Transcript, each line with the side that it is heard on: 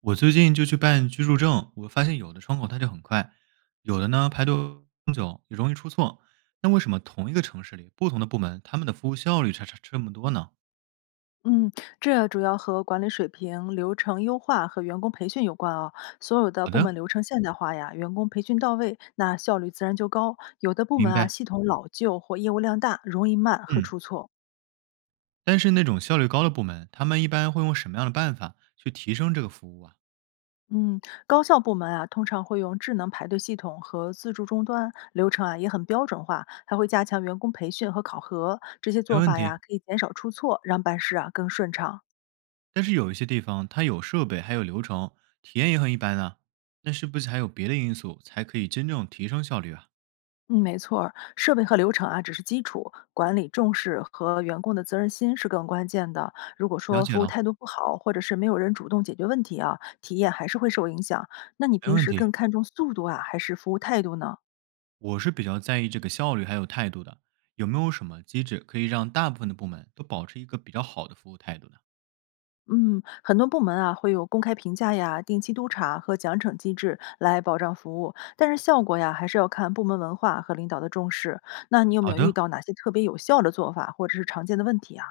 right: 我最近就去办居住证，我发现有的窗口它就很快，有的呢排队很久，也容易出错。那为什么同一个城市里不同的部门，他们的服务效率差这么多呢？
left: 嗯，这主要和管理水平、流程优化和员工培训有关啊。所有的
right: 好
left: 部门
right: 的，
left: 流程现代化呀，员工培训到位，那效率自然就高。有的部
right: 明
left: 门啊，
right: 白。
left: 系统老旧或业务量大，容易慢和
right: 嗯，
left: 出错。
right: 但是那种效率高的部门，他们一般会用什么样的办法去提升这个服务啊？
left: 嗯，高校部门啊，通常会用智能排队系统和自助终端，流程啊也很标准化，还会加强员工培训和考核。这些
right: 没
left: 做
right: 问
left: 法
right: 题。
left: 呀，可以减少出错，让办事啊更顺畅。
right: 但是有一些地方它有设备，还有流程，体验也很一般啊。那是不是还有别的因素才可以真正提升效率啊？
left: 嗯，没错儿设备和流程啊只是基础，管理重视和员工的责任心是更关键的。如果
right: 了
left: 说
right: 解
left: 服务
right: 了，
left: 态度不好，或者是没有人主动解决问题啊，体验还是会受影响。那你
right: 没
left: 平
right: 问
left: 时
right: 题。
left: 更看重速度啊，还是服务态度呢？
right: 我是比较在意这个效率还有态度的，有没有什么机制可以让大部分的部门都保持一个比较好的服务态度呢？
left: 嗯，很多部门啊会有公开评价呀、定期督查和奖惩机制来保障服务，但是效果呀还是要看部门文化和领导的重视。那你有没
right: 好
left: 有遇
right: 的，
left: 到哪些特别有效的做法，或者是常见的问题啊？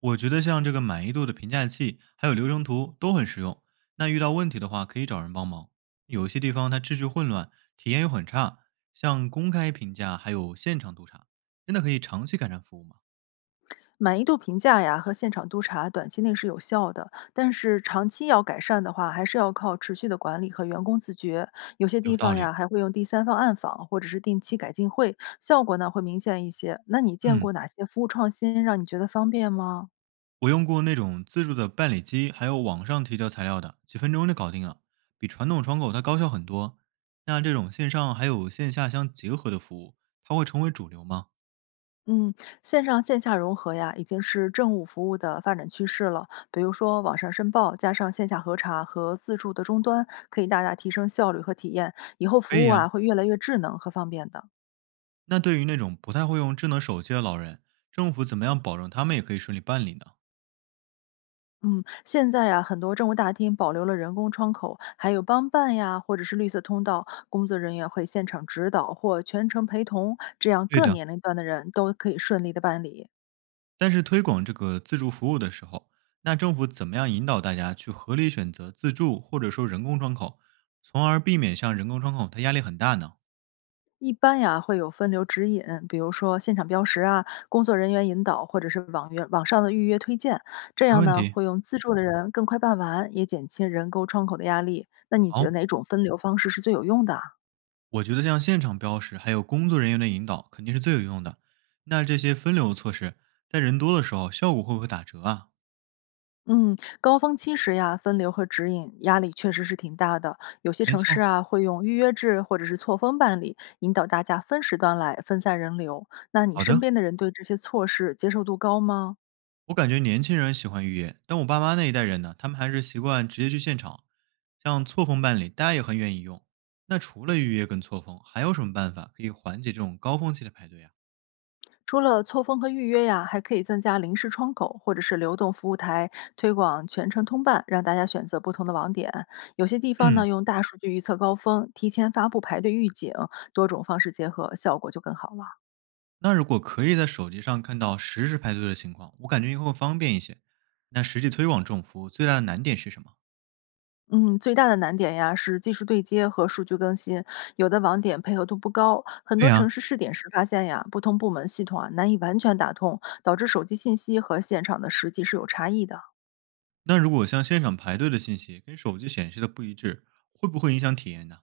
right: 我觉得像这个满意度的评价器还有流程图都很实用。那遇到问题的话，可以找人帮忙。有些地方它秩序混乱，体验又很差，像公开评价还有现场督查，真的可以长期改善服务吗？
left: 满意度评价呀和现场督查短期内是有效的，但是长期要改善的话，还是要靠持续的管理和员工自觉。有些
right: 有
left: 地
right: 道
left: 方
right: 理。
left: 呀还会用第三方暗访或者是定期改进会，效果呢会明显一些。那你见
right: 嗯，
left: 过哪些服务创新让你觉得方便吗？
right: 我用过那种自助的办理机，还有网上提交材料的，几分钟就搞定了，比传统窗口它高效很多。那这种线上还有线下相结合的服务，它会成为主流吗？
left: 嗯，线上线下融合呀，已经是政务服务的发展趋势了。比如说，网上申报加上线下核查和自助的终端，可以大大提升效率和体验。以后
right: 可
left: 服
right: 以
left: 务
right: 呀。
left: 啊，会越来越智能和方便的。
right: 那对于那种不太会用智能手机的老人，政府怎么样保证他们也可以顺利办理呢？
left: 嗯，现在呀，很多政务大厅保留了人工窗口，还有帮办呀，或者是绿色通道，工作人员会现场指导或全程陪同，这样
right: 对
left: 各
right: 的，
left: 年龄段的人都可以顺利的办理。
right: 但是推广这个自助服务的时候，那政府怎么样引导大家去合理选择自助或者说人工窗口，从而避免像人工窗口它压力很大呢？
left: 一般呀，会有分流指引，比如说现场标识啊，工作人员引导，或者是网约网上的预约推荐，这
right: 没
left: 样
right: 问
left: 呢，
right: 题，
left: 会用自助的人更快办完，也减轻人工窗口的压力。那你觉得
right: 好。
left: 哪种分流方式是最有用的啊？
right: 我觉得像现场标识，还有工作人员的引导，肯定是最有用的。那这些分流措施，在人多的时候，效果会不会打折啊？
left: 嗯，高峰期时呀，分流和指引压力确实是挺大的。有些
right: 没
left: 城市
right: 错，
left: 啊，会用预约制或者是错峰办理，引导大家分时段来分散人流。那你
right: 好
left: 身
right: 的。
left: 边的人对这些措施接受度高吗？
right: 我感觉年轻人喜欢预约，但我爸妈那一代人呢，他们还是习惯直接去现场。像错峰办理，大家也很愿意用。那除了预约跟错峰，还有什么办法可以缓解这种高峰期的排队啊？
left: 除了错峰和预约呀，还可以增加临时窗口或者是流动服务台，推广全程通办，让大家选择不同的网点。有些地方
right: 嗯，
left: 呢，用大数据预测高峰，提前发布排队预警，多种方式结合，效果就更好了。
right: 那如果可以在手机上看到实时排队的情况，我感觉应该会方便一些。那实际推广这种服务最大的难点是什么？
left: 嗯，最大的难点呀是技术对接和数据更新，有的网点配合度不高。很
right: 对
left: 多
right: 呀、
left: 城市试点时发现呀，不同部门系统啊难以完全打通，导致手机信息和现场的实际是有差异的。
right: 那如果像现场排队的信息跟手机显示的不一致，会不会影响体验呢？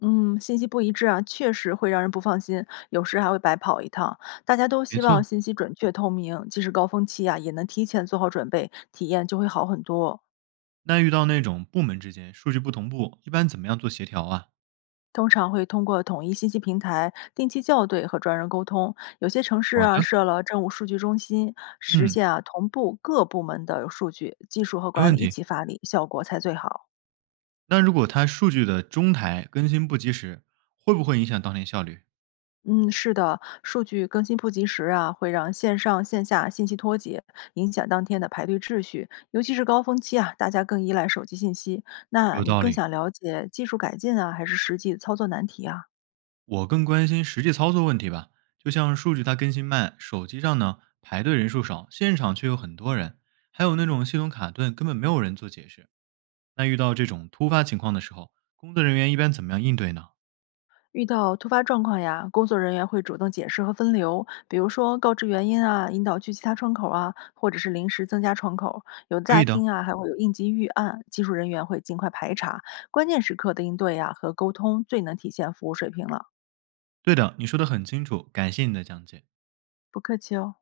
left: 嗯，信息不一致啊，确实会让人不放心，有时还会白跑一趟。大家都
right: 没
left: 希望
right: 错，
left: 信息准确透明，即使高峰期啊，也能提前做好准备，体验就会好很多。
right: 那遇到那种部门之间数据不同步，一般怎么样做协调啊？
left: 通常会通过统一信息平台、定期校对和专人沟通。有些城市
right: 好
left: 啊
right: 的，
left: 设了政务数据中心，实
right: 嗯，
left: 现啊同步各部门的数据、技术和
right: 没
left: 管
right: 问
left: 理一
right: 题。
left: 起发力，效果才最好。
right: 那如果它数据的中台更新不及时，会不会影响当天效率？
left: 嗯，是的，数据更新不及时啊，会让线上线下信息脱节，影响当天的排队秩序。尤其是高峰期啊，大家更依赖手机信息。那
right: 有
left: 你
right: 道
left: 更
right: 理，
left: 想了解技术改进啊，还是实际操作难题啊？
right: 我更关心实际操作问题吧。就像数据它更新慢，手机上呢排队人数少，现场却有很多人，还有那种系统卡顿，根本没有人做解释。那遇到这种突发情况的时候，工作人员一般怎么样应对呢？
left: 遇到突发状况呀，工作人员会主动解释和分流，比如说告知原因啊，引导去其他窗口啊，或者是临时增加窗口。有
right: 可
left: 大
right: 以的，
left: 厅啊，还会有应急预案，技术人员会尽快排查。关键时刻的应对呀、和沟通，最能体现服务水平了。
right: 对的，你说的很清楚，感谢你的讲解。
left: 不客气哦。